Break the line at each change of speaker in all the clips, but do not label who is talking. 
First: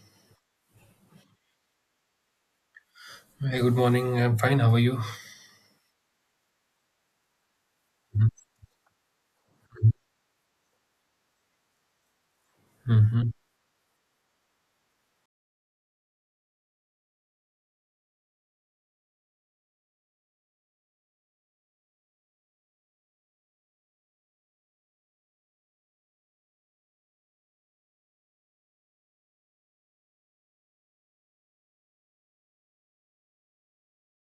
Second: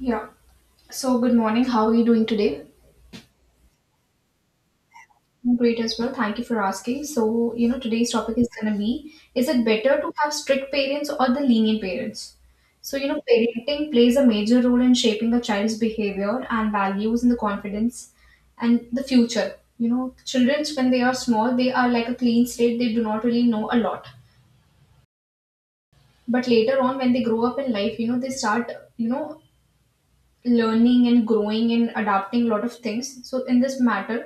Yeah. So, good morning. How are you doing today?
Hi, good morning. I'm fine. How are you?
I'm great as well. Thank you for asking. So, today's topic is going to be, is it better to have strict parents or the lenient parents? So,
Hmm.
parenting plays a major role in shaping a child's behavior and values and the confidence and the future. Children, when they are small, they are like a clean slate. They do not really know a lot. But later on, when they grow up in life, they start, learning and growing and adapting a lot of things. So in this matter,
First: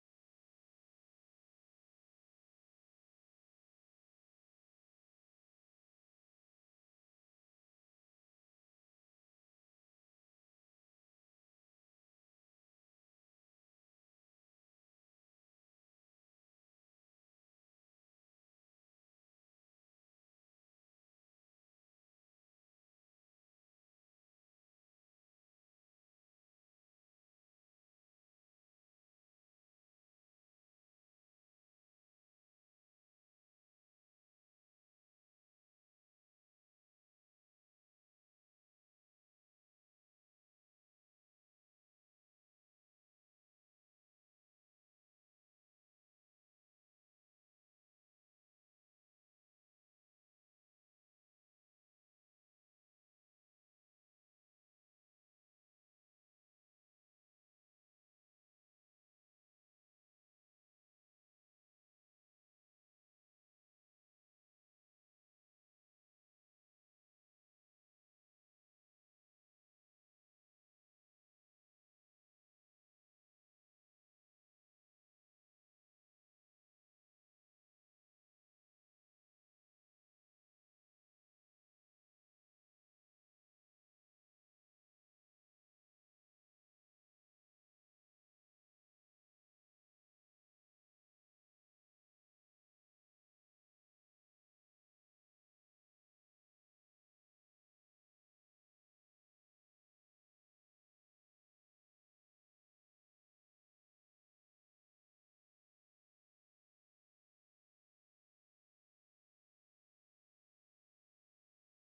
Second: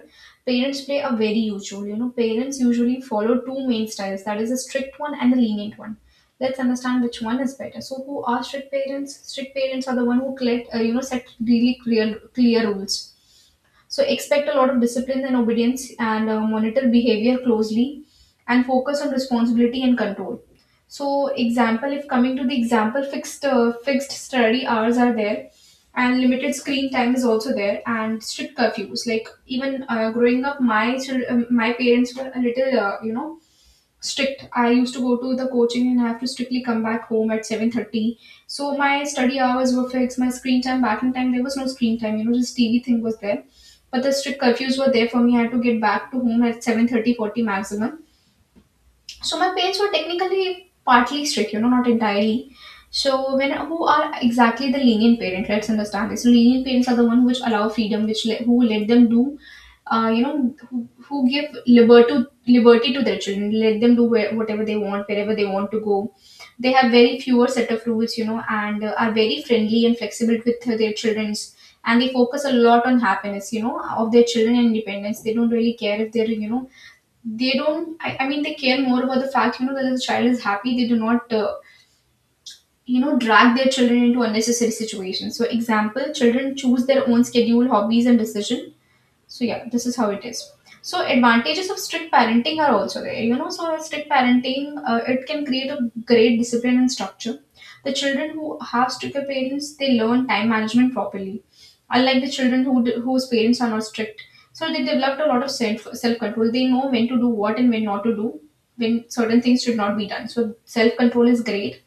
parents play a very huge role. Parents usually follow two main styles, that is a strict one and the lenient one. Let's understand which one is better. So who are strict parents? Strict parents are the one who collect set really clear rules, so expect a lot of discipline and obedience, and monitor behavior closely and focus on responsibility and control. So example, if coming to the example, fixed study hours are there, and limited screen time is also there, and strict curfews. Like, even growing up, my my parents were a little strict. I used to go to the coaching and I have to strictly come back home at 7:30. So my study hours were fixed, my screen time, back in time, there was no screen time, just TV thing was there. But the strict curfews were there for me. I had to get back to home at 7:30, forty maximum. So my parents were technically partly strict, not entirely. So when who are exactly the lenient parent? Let's understand this. So lenient parents are the one which allow freedom, which let, who let them do who give liberty to their children, let them do whatever they want, wherever they want to go. They have very fewer set of rules, and are very friendly and flexible with their childrens. And they focus a lot on happiness, of their children and independence. They don't really care if they're, they don't. I mean, they care more about the fact, that the child is happy. They do not drag their children into unnecessary situations. So example, children choose their own schedule, hobbies and decision. So yeah, this is how it is. So advantages of strict parenting are also there. So strict parenting, it can create a great discipline and structure. The children who have stricter parents, they learn time management properly, unlike the children whose parents are not strict. So they developed a lot of self control. They know when to do what and when not to do, when certain things should not be done. So self control is great.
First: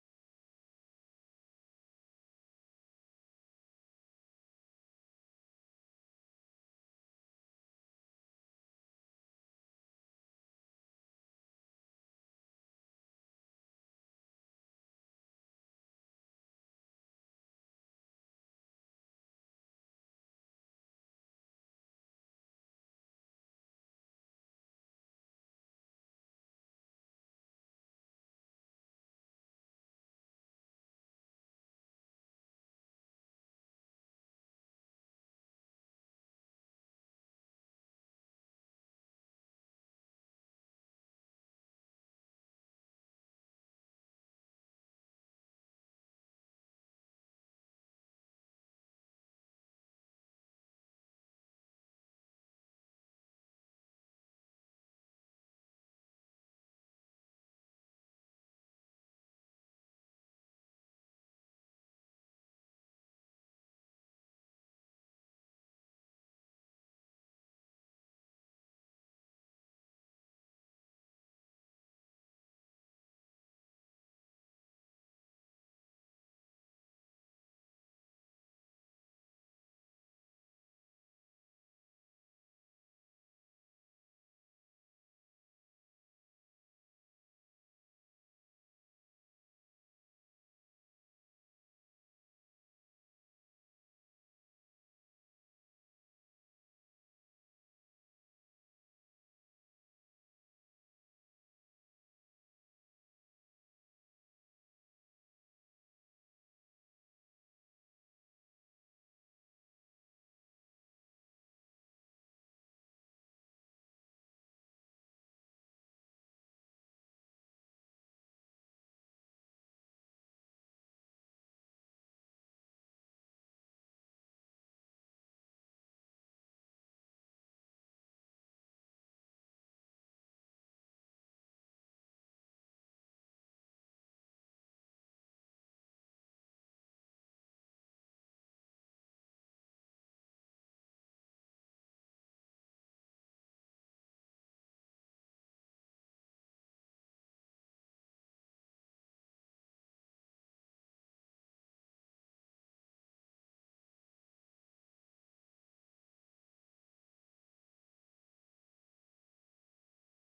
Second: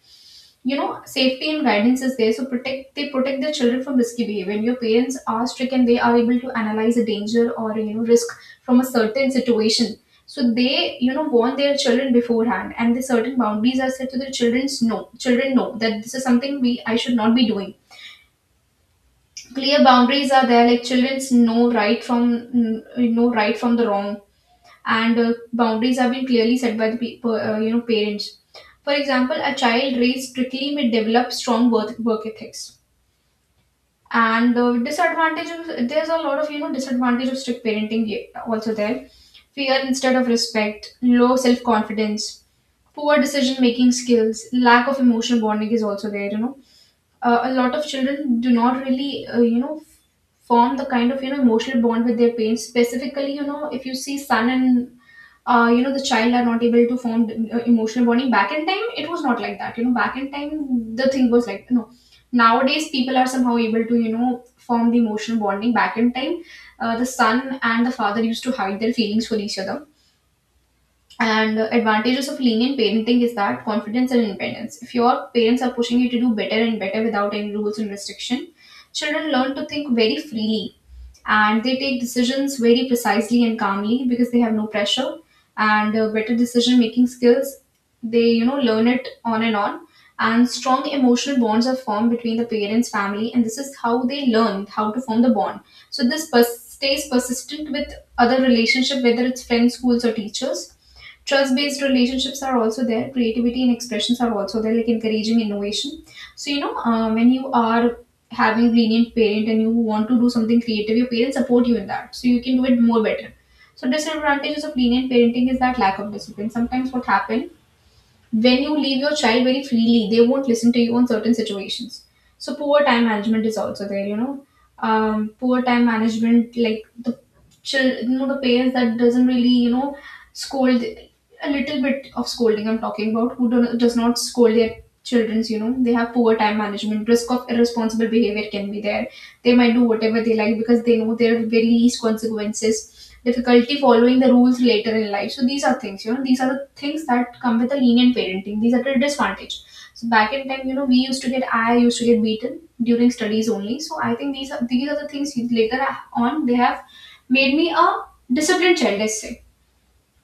Safety and guidance is there, so protect their children from risky behavior. And your parents are strict and they are able to analyze a danger or risk from a certain situation. So they warn their children beforehand, and the certain boundaries are set to the children's. No, children know that this is something we I should not be doing. Clear boundaries are there, like children's know right from the wrong. And boundaries have been clearly set by the people, parents. For example, a child raised strictly may develop strong work ethics. And the disadvantage of, there's a lot of disadvantage of strict parenting also there. Fear instead of respect, low self confidence, poor decision making skills, lack of emotional bonding is also there. A lot of children do not really form the kind of emotional bond with their parents, specifically if you see son and the child are not able to form emotional bonding. Back in time, it was not like that. Back in time the thing was like, no, nowadays people are somehow able to form the emotional bonding. Back in time, the son and the father used to hide their feelings for each other. And the advantages of lenient parenting is that confidence and independence. If your parents are pushing you to do better and better without any rules and restriction, children learn to think very freely, and they take decisions very precisely and calmly because they have no pressure, and better decision making skills. They learn it on, and strong emotional bonds are formed between the parents, family, and this is how they learn how to form the bond. So this stays persistent with other relationship, whether it's friends, schools, or teachers. Trust based relationships are also there, creativity and expressions are also there, like encouraging innovation. So, when you are having lenient parent and you want to do something creative, your parents support you in that. So, you can do it more better. So, disadvantages of lenient parenting is that lack of discipline. Sometimes what happens when you leave your child very freely, they won't listen to you on certain situations. So poor time management is also there. Poor time management, like the children, the parents that doesn't really, scold, a little bit of scolding. I'm talking about who does not scold their childrens. They have poor time management. Risk of irresponsible behavior can be there. They might do whatever they like because they know there are very least consequences, difficulty following the rules later in life. So these are things. These are the things that come with a lenient parenting. These are the disadvantage. So back in time, we used to get I used to get beaten during studies only. So I think these are the things later on. They have made me a disciplined child, let's say.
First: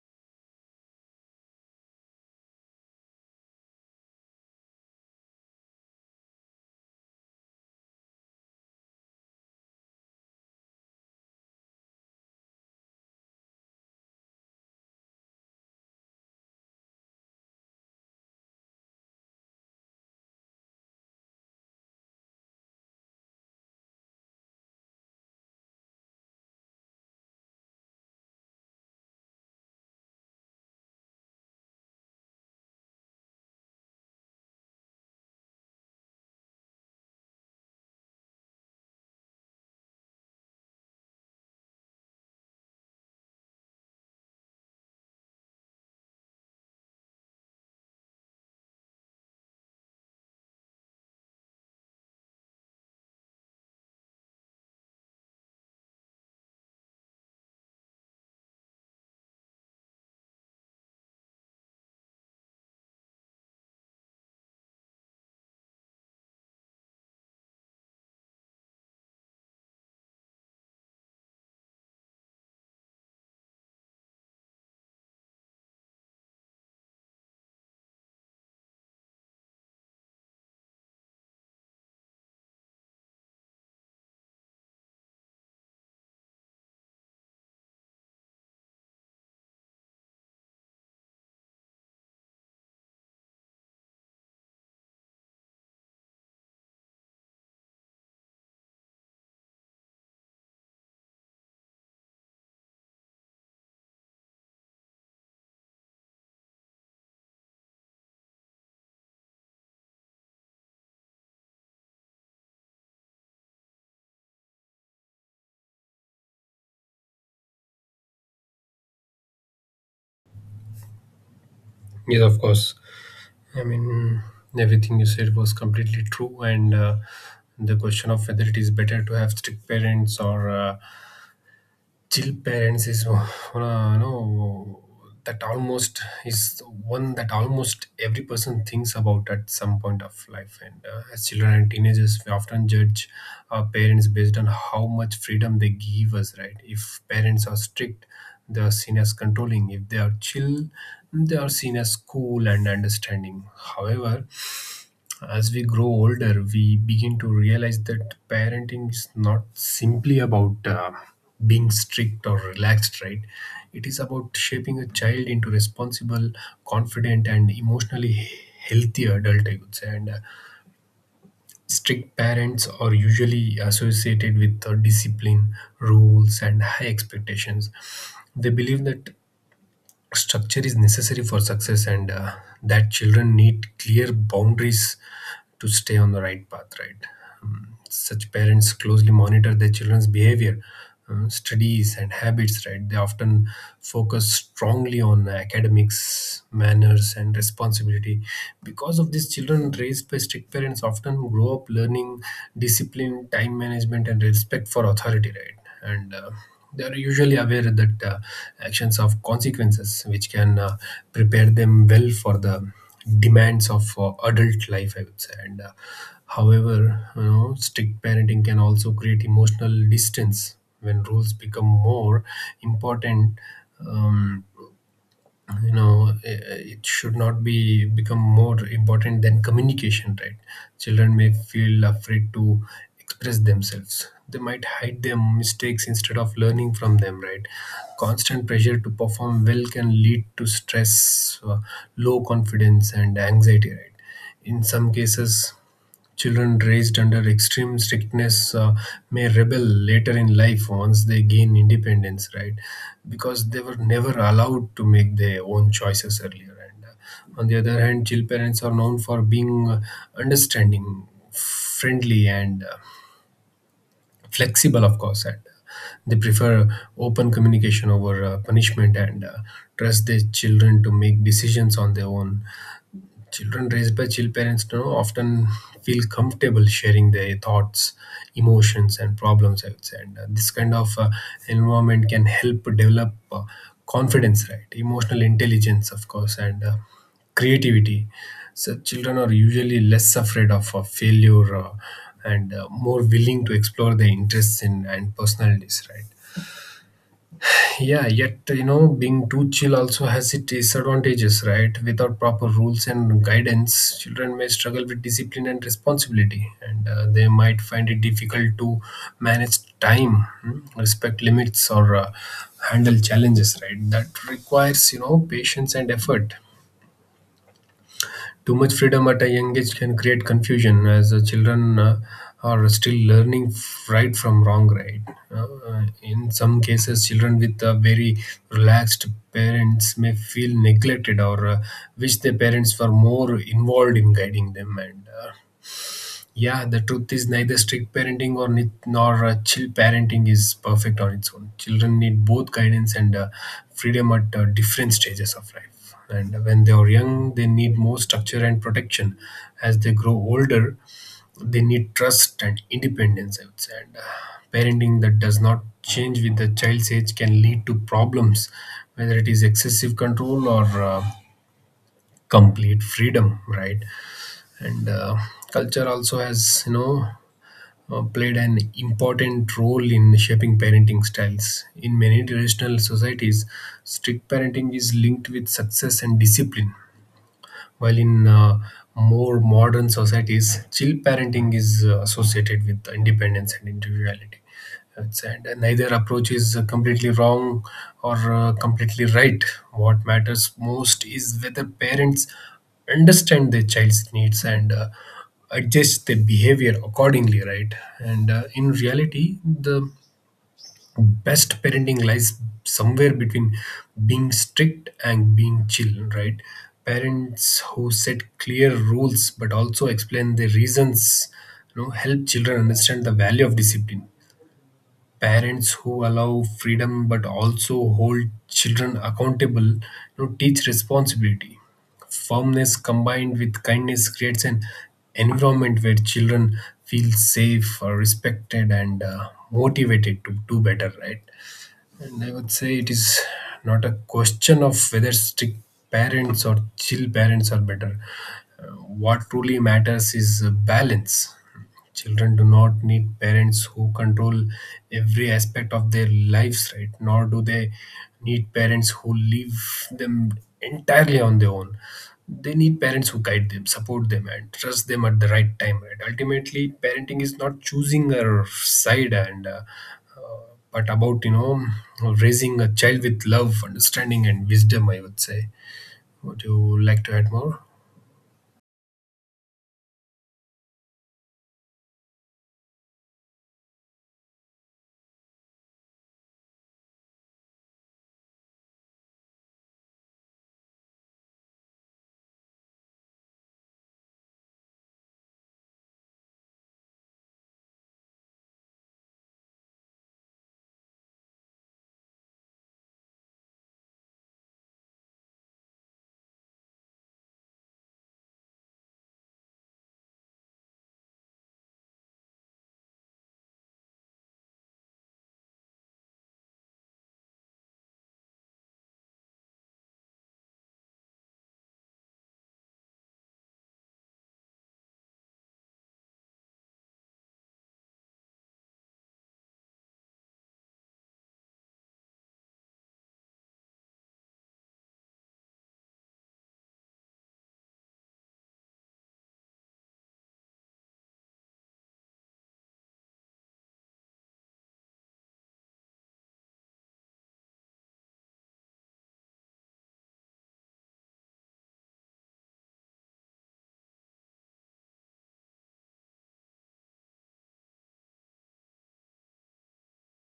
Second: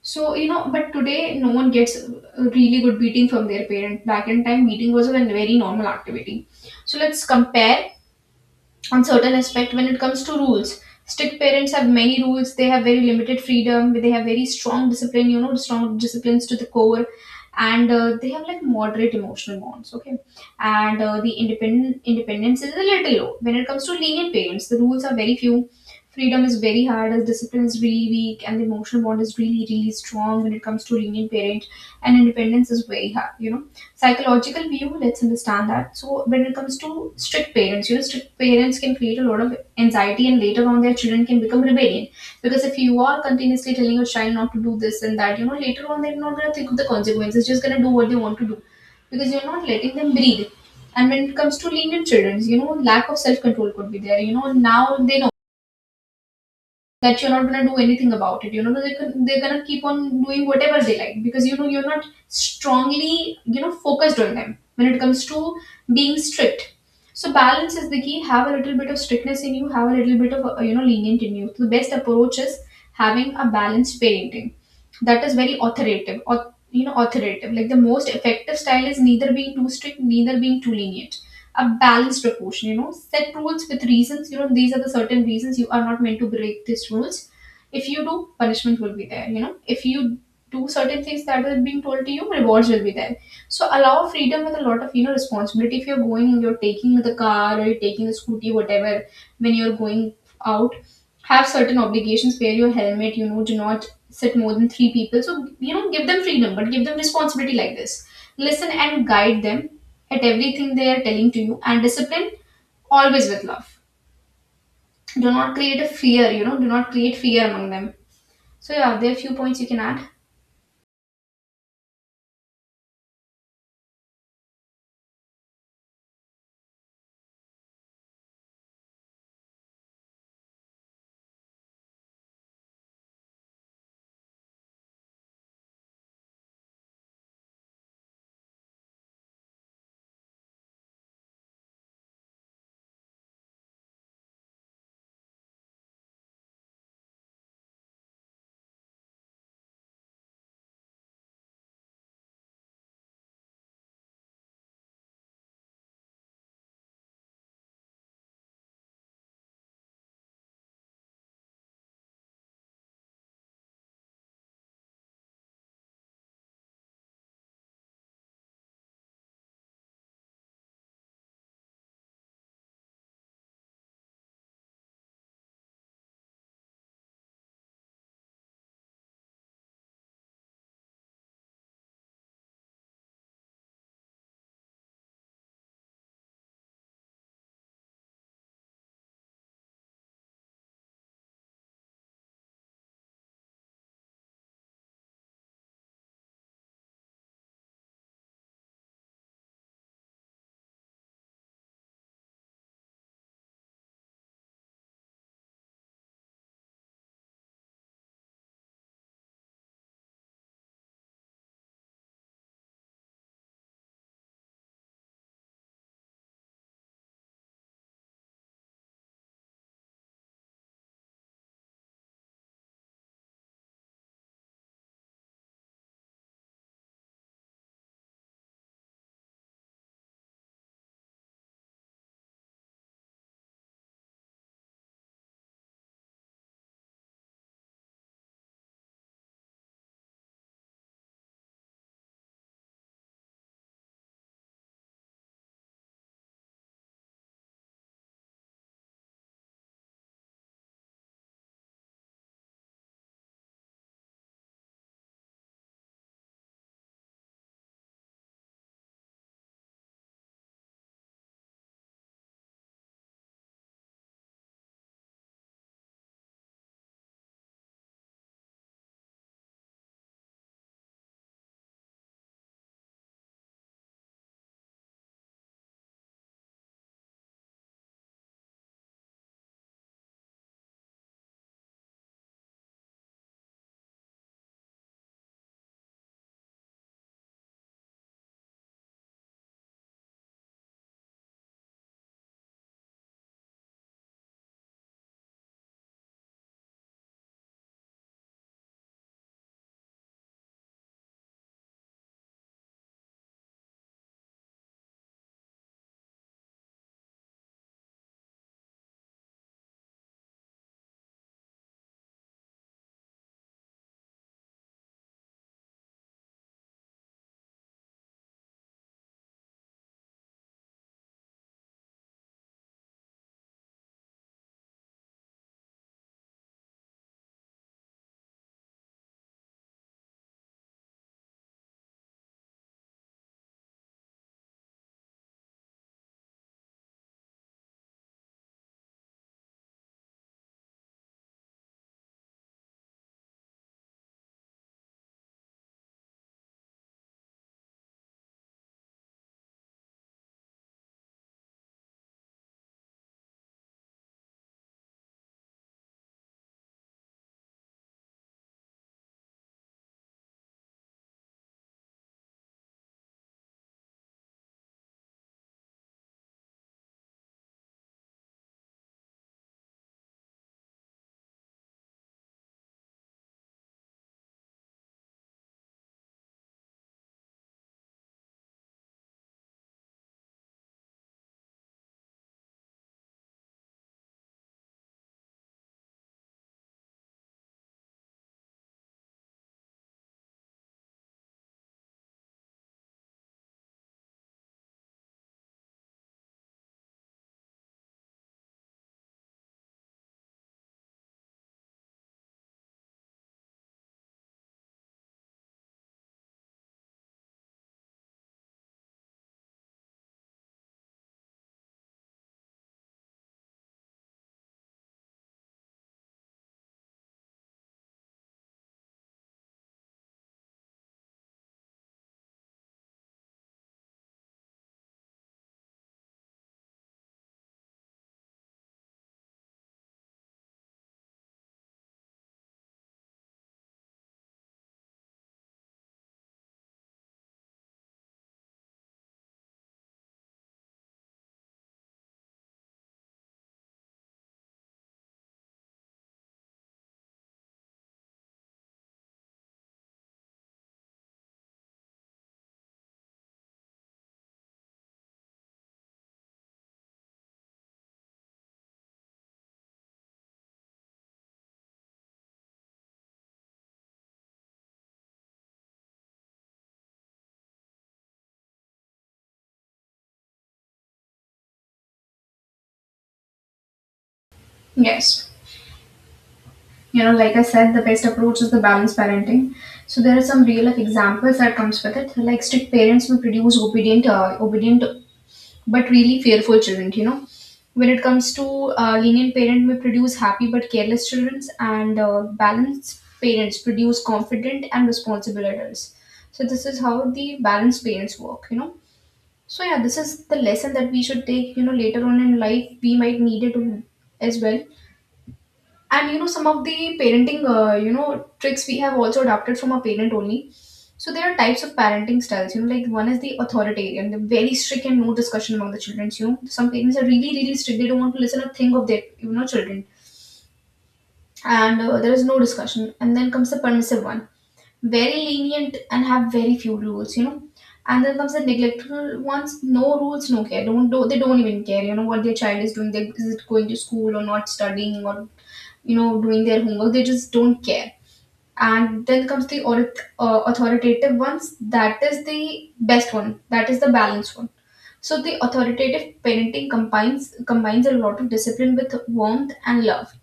So but today no one gets a really good beating from their parent. Back in time, beating was a very normal activity. So let's compare on certain aspect. When it comes to rules, strict parents have many rules, they have very limited freedom, they have very strong discipline, strong disciplines to the core. And they have like moderate emotional bonds, okay. And the independent independence is a little low. When it comes to lenient parents, the rules are very few, freedom is very hard as discipline is really weak, and the emotional bond is really really strong when it comes to lenient parent. And independence is very hard. Psychological view, let's understand that. So when it comes to strict parents, strict parents can create a lot of anxiety, and later on their children can become rebellion, because if you are continuously telling your child not to do this and that, later on they're not going to think of the consequences, just going to do what they want to do, because you're not letting them breathe. And when it comes to lenient children, lack of self control could be there. Now they know that you're not gonna do anything about it. They're gonna keep on doing whatever they like, because you're not strongly focused on them when it comes to being strict. So balance is the key. Have a little bit of strictness in you. Have a little bit of lenient in you. So the best approach is having a balanced parenting, that is very authoritative or you know authoritative. Like, the most effective style is neither being too strict, neither being too lenient, a balanced proportion. Set rules with reasons. These are the certain reasons you are not meant to break these rules. If you do, punishment will be there. If you do certain things that are being told to you, rewards will be there. So allow freedom with a lot of responsibility. If you're going you're taking the car, or you're taking the scooty, whatever. When you're going out, have certain obligations. Wear your helmet. Do not sit more than three people. So give them freedom, but give them responsibility like this. Listen and guide them at everything they are telling to you, and discipline always with love. Do not create a fear. Do not create fear among them. So yeah, there are few points you can add.
Yes, of course. I mean, everything you said was completely true. And the question of whether it is better to have strict parents or chill parents is one no that almost is one that almost every person thinks about at some point of life, and as children and teenagers we often judge our parents based on how much freedom they give us, right? If parents are strict, they are seen as controlling. If they are chill, they are seen as cool and understanding. However, as we grow older, we begin to realize that parenting is not simply about being strict or relaxed, right? It is about shaping a child into responsible, confident, and emotionally healthy adult, I would say. And strict parents are usually associated with discipline, rules, and high expectations. They believe that structure is necessary for success, and that children need clear boundaries to stay on the right path, right? Such parents closely monitor their children's behavior, studies and habits, right? They often focus strongly on academics, manners and responsibility. Because of this, children raised by strict parents often grow up learning discipline, time management and respect for authority, right? And they are usually aware that actions have consequences, which can prepare them well for the demands of adult life, I would say. And however, you know, strict parenting can also create emotional distance when rules become more important. Um, you know, it should not be become more important than communication, right? Children may feel afraid to express themselves. They might hide their mistakes instead of learning from them, right? Constant pressure to perform well can lead to stress, low confidence and anxiety, right? In some cases, children raised under extreme strictness may rebel later in life once they gain independence, right? Because they were never allowed to make their own choices earlier. And on the other hand, chill parents are known for being understanding, friendly, and flexible, of course. And they prefer open communication over punishment, and trust their children to make decisions on their own. Children raised by chill parents, you know, often feel comfortable sharing their thoughts, emotions, and problems, I would say. And this kind of environment can help develop confidence, right? Emotional intelligence, of course, and creativity. So children are usually less afraid of failure and more willing to explore their interests in and personalities, right? Yeah, yet you know, being too chill also has its disadvantages, right? Without proper rules and guidance, children may struggle with discipline and responsibility, and they might find it difficult to manage time, respect limits, or handle challenges, right? That requires you know patience and effort. Too much freedom at a young age can create confusion as the children are still learning right from wrong, right? In some cases, children with very relaxed parents may feel neglected or wish their parents were more involved in guiding them. And yeah, the truth is neither strict parenting or nor chill parenting is perfect on its own. Children need both guidance and freedom at different stages of life. And when they are young, they need more structure and protection. As they grow older, they need trust and independence, I would say. And parenting that does not change with the child's age can lead to problems, whether it is excessive control or complete freedom, right? And culture also has you know played an important role in shaping parenting styles. In many traditional societies, strict parenting is linked with success and discipline, while in more modern societies, chill parenting is associated with independence and individuality. And neither approach is completely wrong or completely right. What matters most is whether parents understand their child's needs and adjust their behavior accordingly, right? And in reality, the best parenting lies somewhere between being strict and being chill, right? Parents who set clear rules but also explain the reasons, you know, help children understand the value of discipline. Parents who allow freedom but also hold children accountable, you know, teach responsibility. Firmness combined with kindness creates an environment where children feel safe, respected, and motivated to do better, right? And I would say it is not a question of whether strict parents or chill parents are better. Uh, what truly matters is balance. Children do not need parents who control every aspect of their lives, right? Nor do they need parents who leave them entirely on their own. They need parents who guide them, support them, and trust them at the right time, right? Ultimately, parenting is not choosing a side, and but about you know raising a child with love, understanding and wisdom, I would say. Would you like to add more?
Yes. Like I said, the best approach is the balanced parenting. So there are some real life examples that comes with it. Like strict parents will produce obedient but really fearful children, when it comes to. Lenient parent may produce happy but careless children. And balanced parents produce confident and responsible adults. So this is how the balanced parents work. So yeah, this is the lesson that we should take, later on in life we might need it as well. And some of the parenting tricks we have also adopted from a parent only. So there are types of parenting styles, like one is the authoritarian, the very strict, and no discussion among the children. Some parents are really really strict. They don't want to listen a thing of their children. And there is no discussion. And then comes the permissive one, very lenient, and have very few rules. And then comes the neglectful ones, no rules, no care. Don't do They don't even care, what their child is doing. They, is it going to school or not studying or doing their homework, they just don't care. And then comes the authoritative ones, that is the best one, that is the balanced one. So the authoritative parenting combines a lot of discipline with warmth and love.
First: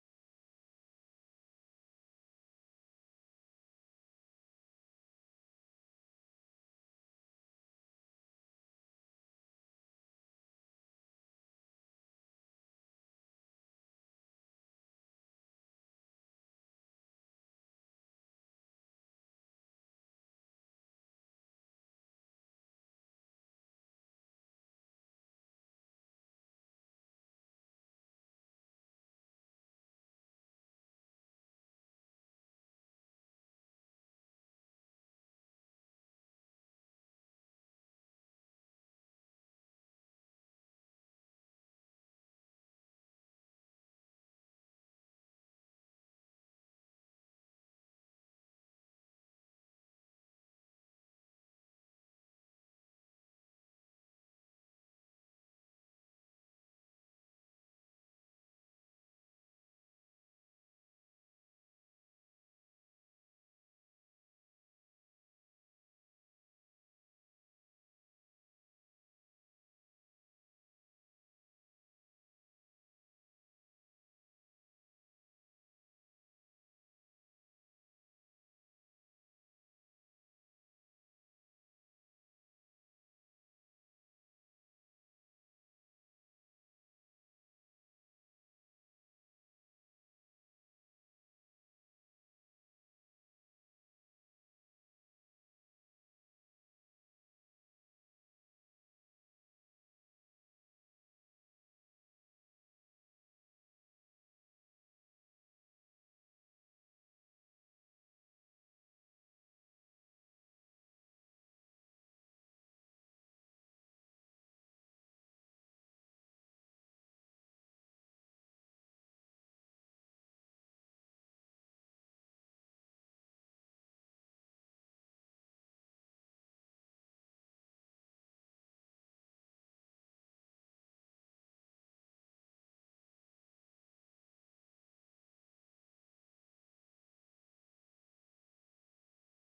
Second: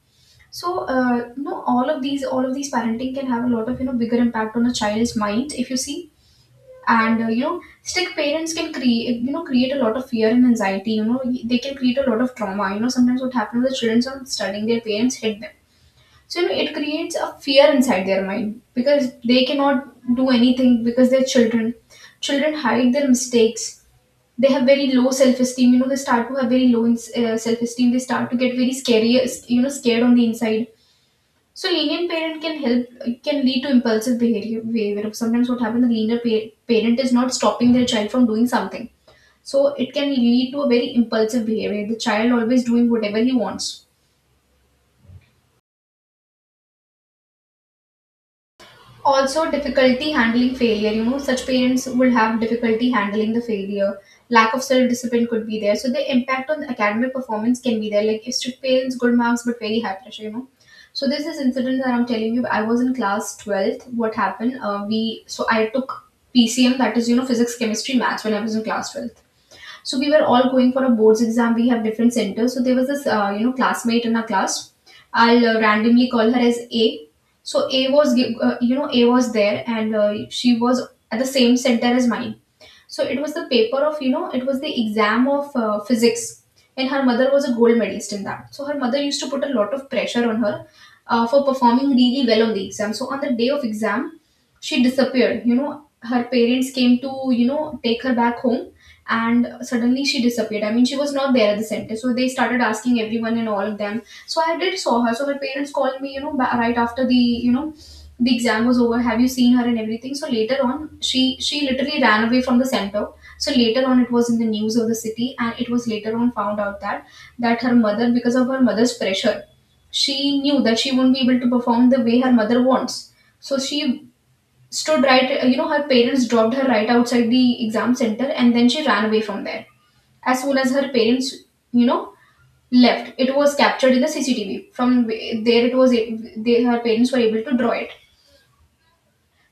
So all of these parenting can have a lot of bigger impact on a child's mind, if you see. And strict parents can create you know create a lot of fear and anxiety. They can create a lot of trauma. Sometimes what happens, the children are studying, their parents hit them. So it creates a fear inside their mind because they cannot do anything because they're children. Children hide their mistakes. They have very low self-esteem. They start to have very low in, self-esteem. They start to get very scary, scared on the inside. So lenient parent can lead to impulsive behavior. Sometimes what happens, the lenient parent is not stopping their child from doing something. So it can lead to a very impulsive behavior. The child always doing whatever he wants. Also difficulty handling failure. Such parents will have difficulty handling the failure. Lack of self discipline could be there. So the impact on the academic performance can be there. Like if strict parents, good marks, but very high pressure. So there's this incident that I'm telling you. I was in class 12th. What happened, we so I took PCM, that is physics, chemistry, maths, when I was in class 12th. So we were all going for a boards exam. We have different centers. So there was this, classmate in our class. I'll randomly call her as A. So A was, gi- you know, A was there, and she was at the same center as mine. So it was the exam of physics. And her mother was a gold medalist in that. So her mother used to put a lot of pressure on her for performing really well on the exam. So on the day of exam, she disappeared. Her parents came to, take her back home, and suddenly she disappeared. I mean, she was not there at the center. So they started asking everyone and all of them. So I did saw her. So her parents called me, right after the, the exam was over, have you seen her and everything. So later on, she literally ran away from the center. So later on it was in the news of the city, and it was later on found out that her mother, because of her mother's pressure, she knew that she won't be able to perform the way her mother wants. So she stood right, her parents dropped her right outside the exam center, and then she ran away from there as soon as her parents you know left. It was captured in the CCTV. From there it was they, her parents, were able to draw it.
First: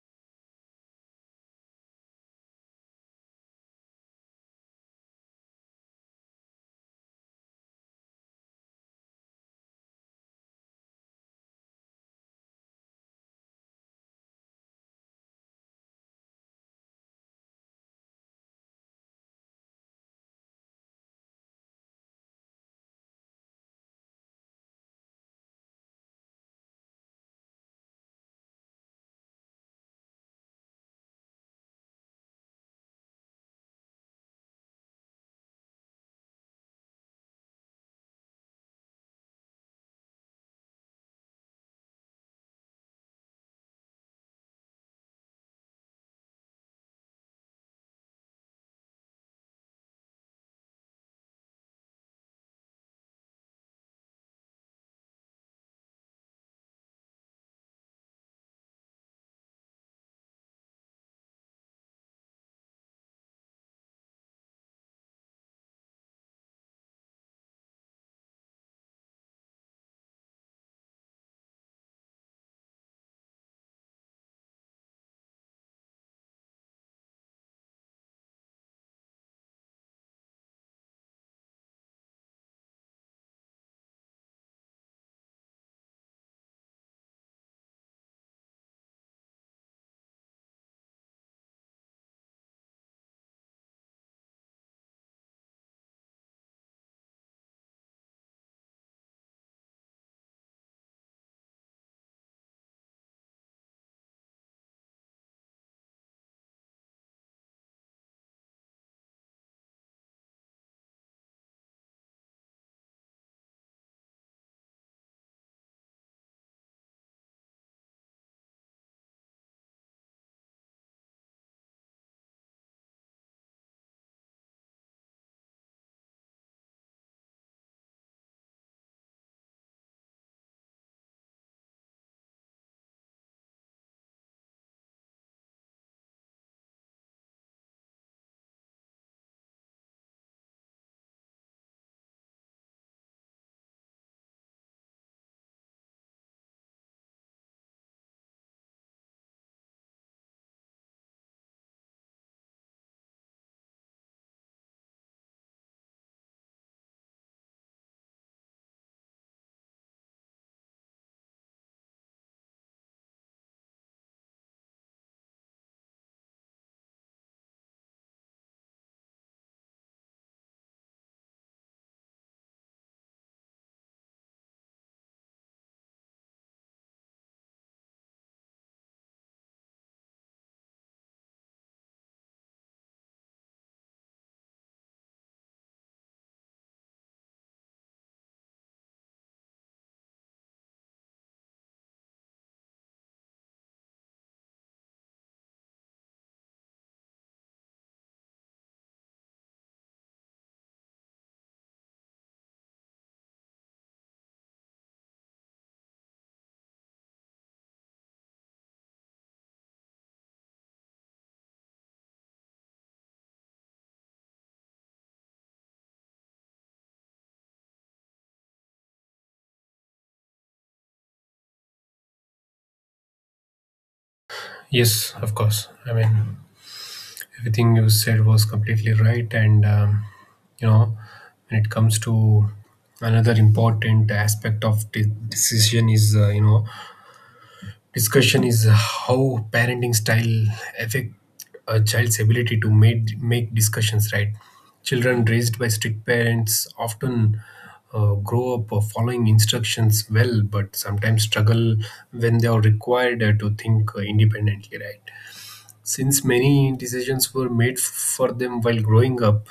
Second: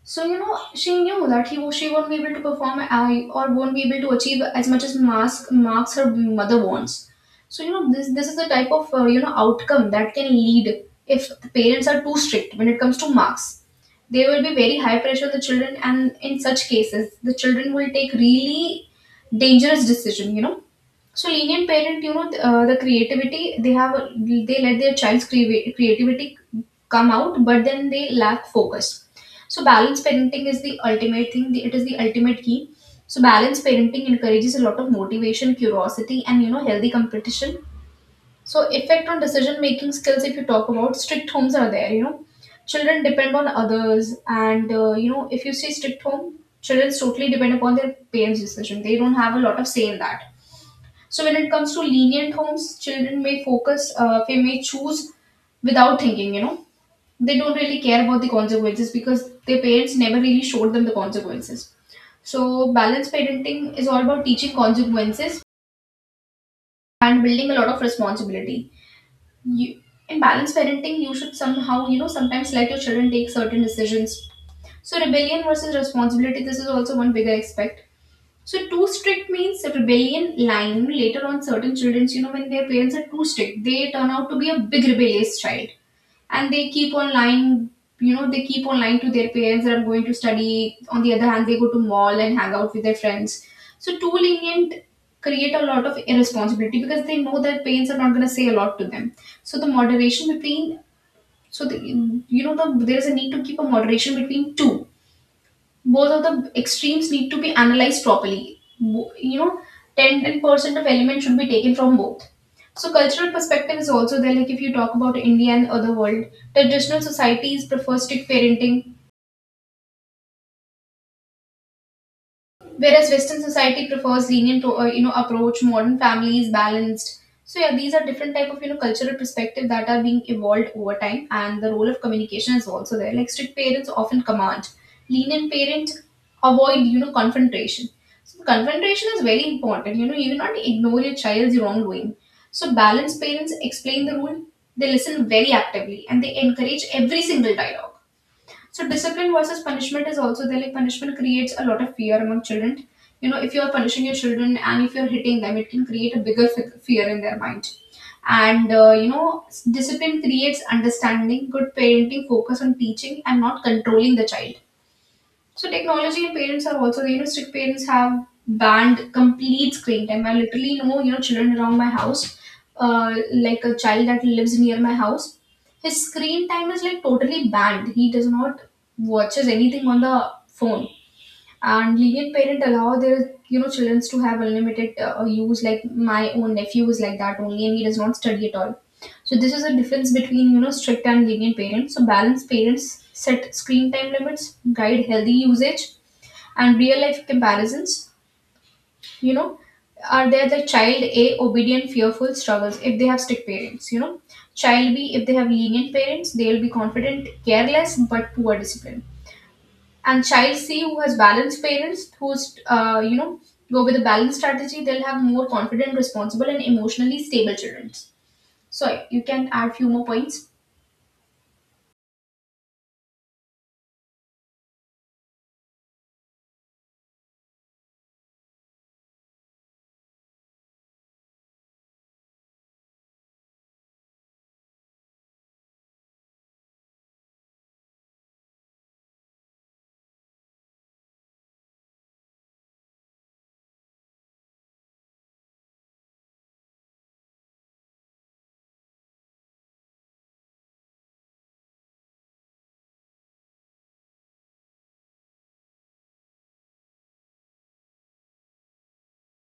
So she knew that he she won't be able to perform, or won't be able to achieve as much as mask marks her mother wants. So this is the type of outcome that can lead if the parents are too strict when it comes to marks. There will be very high pressure on the children, and in such cases, the children will take really dangerous decision. So lenient parent, the creativity they have, they let their child's creativity come out, but then they lack focus. So balanced parenting is the ultimate thing. It is the ultimate key. So balanced parenting encourages a lot of motivation, curiosity, and healthy competition. So effect on decision making skills. If you talk about strict homes are there, children depend on others, and if you say strict home, children totally depend upon their parents' decision. They don't have a lot of say in that. So when it comes to lenient homes, children may they may choose without thinking. They don't really care about the consequences because their parents never really showed them the consequences. So balanced parenting is all about teaching consequences and building a lot of responsibility. You, in balanced parenting, you should somehow, sometimes let your children take certain decisions. So rebellion versus responsibility, this is also one bigger aspect. So too strict means a rebellion line. Later on, certain children, when their parents are too strict, they turn out to be a big rebellious child, and they keep on lying. They keep on lying to their parents that I'm going to study. On the other hand, they go to mall and hang out with their friends. So too lenient create a lot of irresponsibility because they know their parents are not going to say a lot to them. So the moderation between so the there is a need to keep a moderation between two. Both of the extremes need to be analyzed properly. Ten 10 percent of elements should be taken from both. So cultural perspective is also there. Like if you talk about India and other world, traditional societies prefer strict parenting, whereas Western society prefers lenient, approach. Modern family is balanced. So yeah, these are different type of cultural perspective that are being evolved over time, and the role of communication is also there. Like strict parents often command, lenient parent avoid confrontation. So the confrontation is very important. You do not ignore your child's wrongdoing. So balanced parents explain the rule. They listen very actively and they encourage every single dialogue. So discipline versus punishment is also there. Like punishment creates a lot of fear among children. If you are punishing your children and if you are hitting them, it can create a bigger fear in their mind. And discipline creates understanding. Good parenting focus on teaching and not controlling the child. So technology and parents are also, strict parents have banned complete screen time. I literally know, children around my house, like a child that lives near my house, his screen time is like totally banned. He does not watches anything on the phone. And lenient parent allow their children to have unlimited use. Like my own nephew is like that only, and he does not study at all. So this is a difference between strict and lenient parents. So balanced parents set screen time limits, guide healthy usage. And real life comparisons you know are there. The child A, obedient, fearful, struggles if they have strict parents. Child B, if they have lenient parents, they'll be confident, careless, but poor discipline. And child C, who has balanced parents, who's go with a balanced strategy, they'll have more confident, responsible, and emotionally stable children. So you can add few more points.
Yes, of course. I mean, everything you said was completely right. And you know, when it comes to another important aspect of the decision is you know discussion is how parenting style affect a child's ability to make discussions, right? Children raised by strict parents often grow up following instructions well but sometimes struggle when they are required to think independently, right? Since many decisions were made for them while growing up,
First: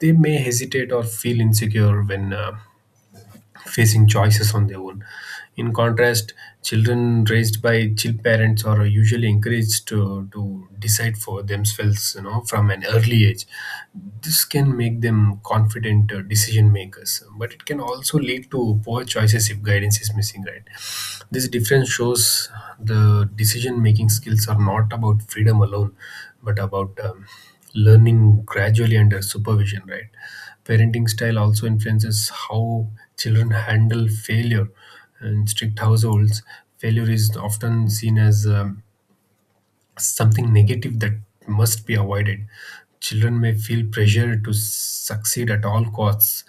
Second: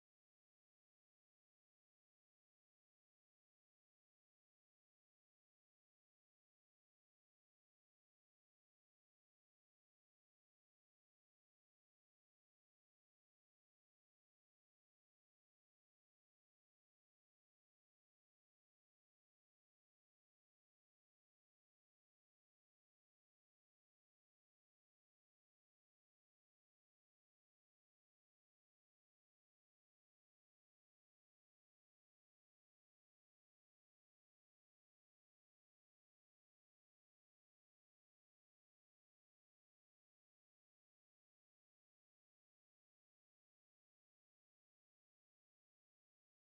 they may hesitate or feel insecure when facing choices on their own. In contrast, children raised by chill parents are usually encouraged to, decide for themselves, you know, from an early age. This can make them confident decision makers, but it can also lead to poor choices if guidance is missing, right? This difference shows the decision making skills are not about freedom alone, but about learning gradually under supervision, right? Parenting style also influences how children handle failure. In strict households, failure is often seen as something negative that must be avoided. Children may feel pressure to succeed at all costs,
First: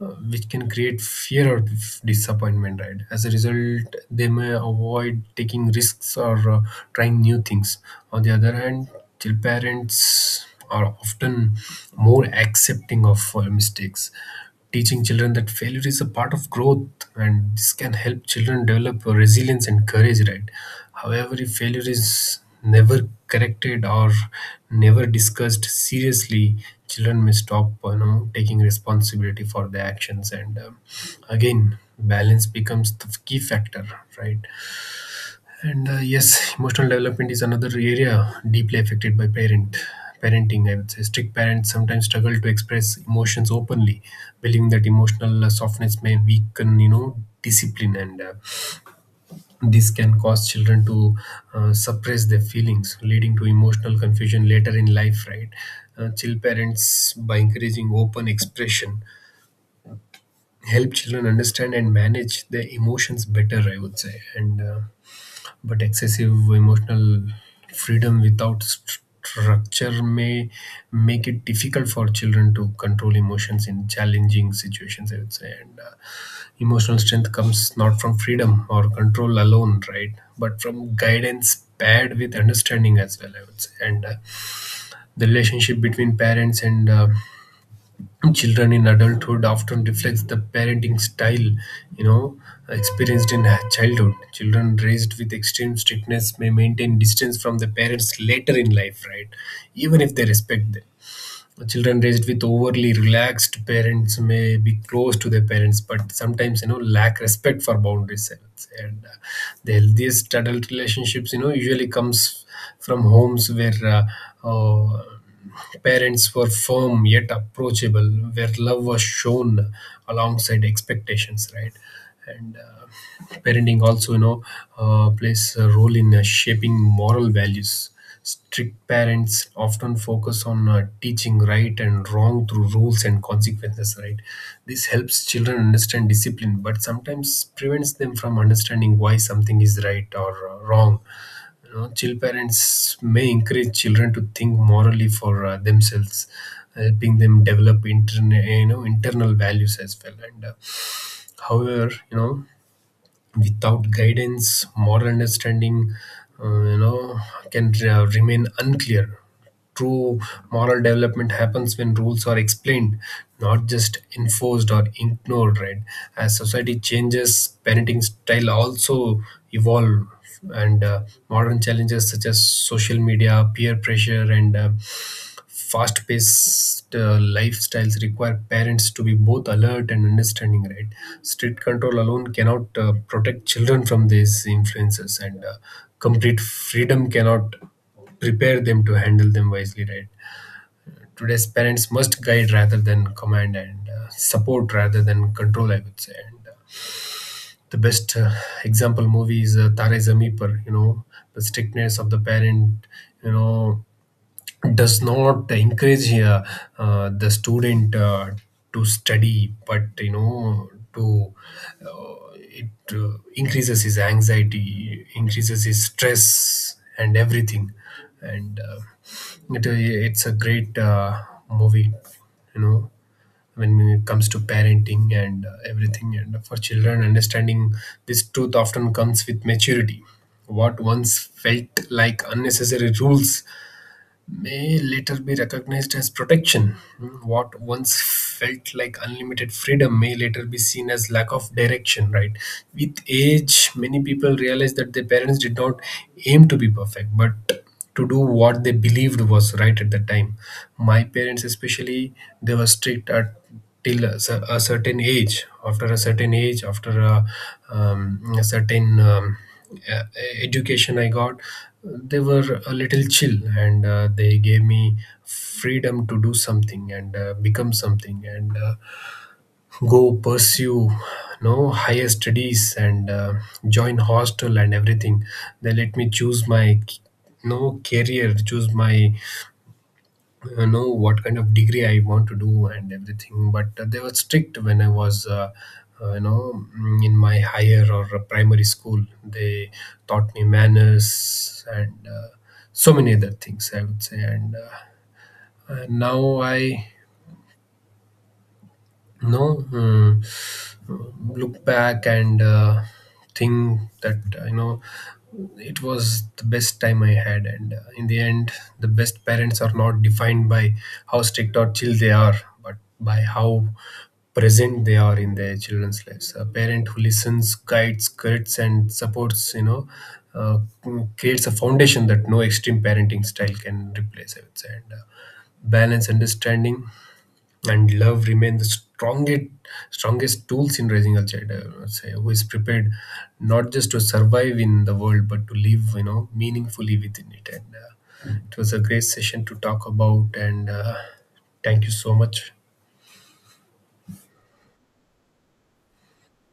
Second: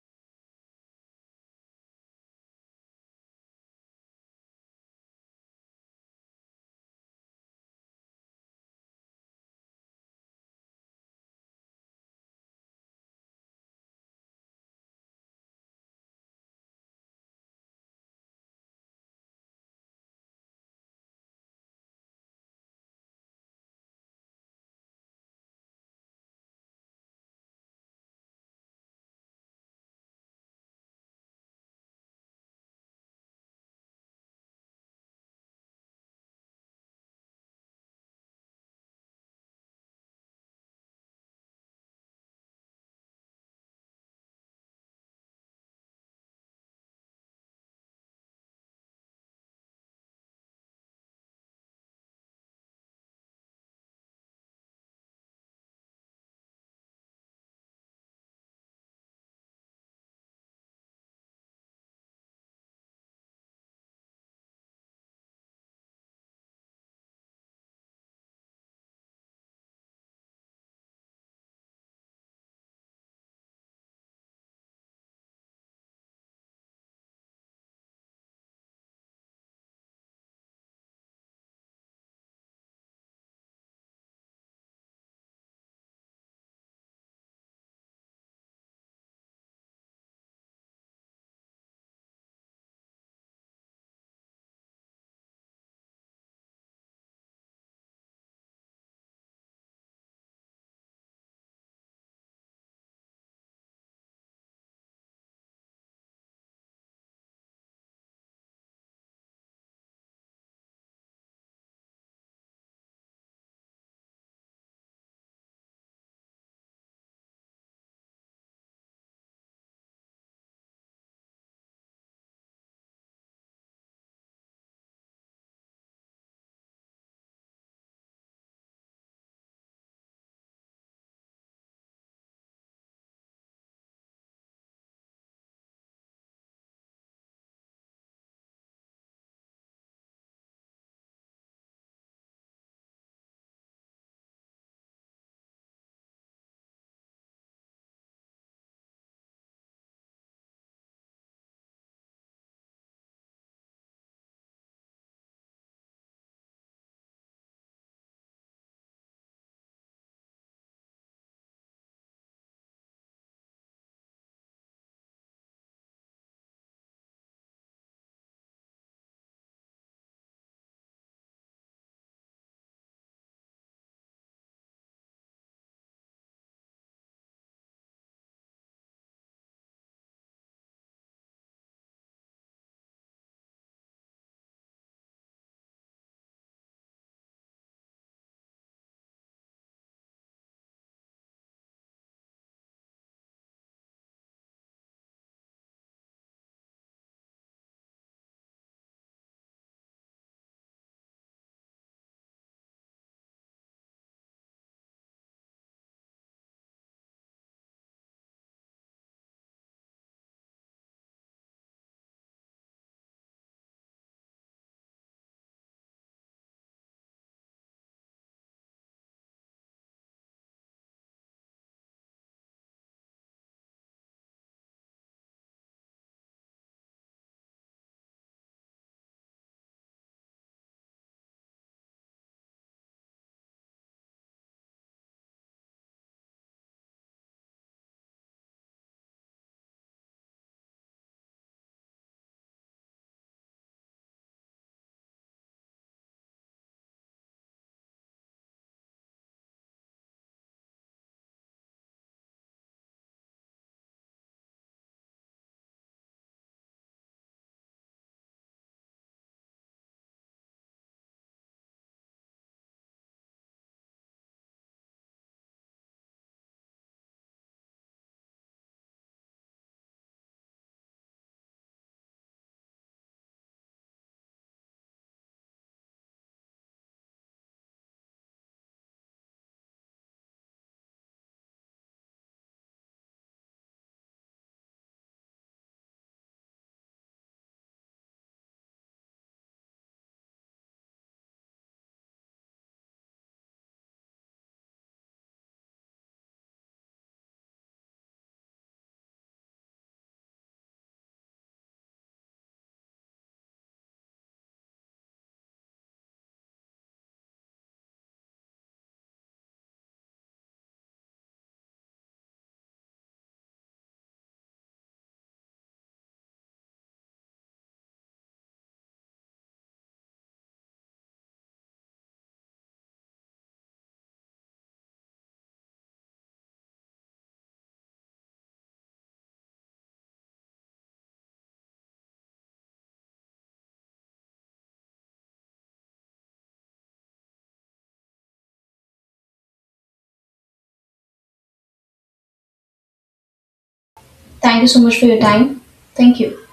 uh, which can create fear of disappointment, right? As a result, they may avoid taking risks or trying new things. On the other hand, child parents are often more accepting of mistakes, teaching children that failure is a part of growth, and this can help children develop resilience and courage, right? However, if failure is never corrected or never discussed seriously, children may stop you know taking responsibility for their actions. And again balance becomes the key factor, right? And yes, emotional development is another area deeply affected by parenting, I would say. Strict parents sometimes struggle to express emotions openly, believing that emotional softness may weaken, you know, discipline, and this can cause children to suppress their feelings, leading to emotional confusion later in life, right? Chill parents, by encouraging open expression, help children understand and manage their emotions better, I would say. And. But excessive emotional freedom without structure may make it difficult for children to control emotions in challenging situations, I would say. And emotional strength comes not from freedom or control alone, right, but from guidance paired with understanding as well, I would say. And the relationship between parents and children in adulthood often reflects the parenting style, you know, experienced in childhood. Children raised with extreme strictness may maintain distance from the parents later in life, right, even if they respect them. Children raised with overly relaxed parents may be close to their parents, but sometimes you know lack respect for boundaries, I would say. And the healthiest adult relationships, you know, usually comes from homes where uh, parents were firm yet approachable, where love was shown alongside expectations, right? And parenting also, you know, plays a role in shaping moral values. Strict parents often focus on teaching right and wrong through rules and consequences, right? This helps children understand discipline, but sometimes prevents them from understanding why something is right or wrong. You know, chill parents may encourage children to think morally for themselves, helping them develop you know, internal values as well. And however, you know, without guidance, moral understanding, you know, can remain unclear. True moral development happens when rules are explained, not just enforced or ignored, right? As society changes, parenting style also evolve. And modern challenges such as social media, peer pressure and fast paced lifestyles require parents to be both alert and understanding, right? Strict control alone cannot protect children from these influences, and complete freedom cannot prepare them to handle them wisely, right? Today's parents must guide rather than command, and support rather than control, I would say. And the best example movie is Tare Zameen Par, you know. The strictness of the parent, you know, does not encourage the student to study, but you know to it increases his anxiety, increases his stress and everything. And it's a great movie, you know, when it comes to parenting and everything. And for children, understanding this truth often comes with maturity. What once felt like unnecessary rules may later be recognized as protection. Hmm. What once felt like unlimited freedom may later be seen as lack of direction, right? With age, many people realize that their parents did not aim to be perfect, but to do what they believed was right at the time. My parents, especially, they were strict at till a, cer- a certain age after a certain age. After a certain education I got, they were a little chill, and they gave me freedom to do something, and become something, and go pursue no higher studies, and join hostel and everything. They let me choose my no career, choose my know what kind of degree I want to do and everything. But they were strict when I was, in my higher or primary school. They taught me manners and so many other things, I would say. And now I know, mm, look back and think that, you know, it was the best time I had. And in the end, the best parents are not defined by how strict or chill they are, but by how present they are in their children's lives. A parent who listens, guides, corrects, and supports, you know, uh, creates a foundation that no extreme parenting style can replace, I would say. And balance, understanding and love remain the strongest tools in raising a child, I would say, who is prepared not just to survive in the world but to live you know meaningfully within it. And it was a great session to talk about. And thank you so much.
Thank you so much for your time. Thank you.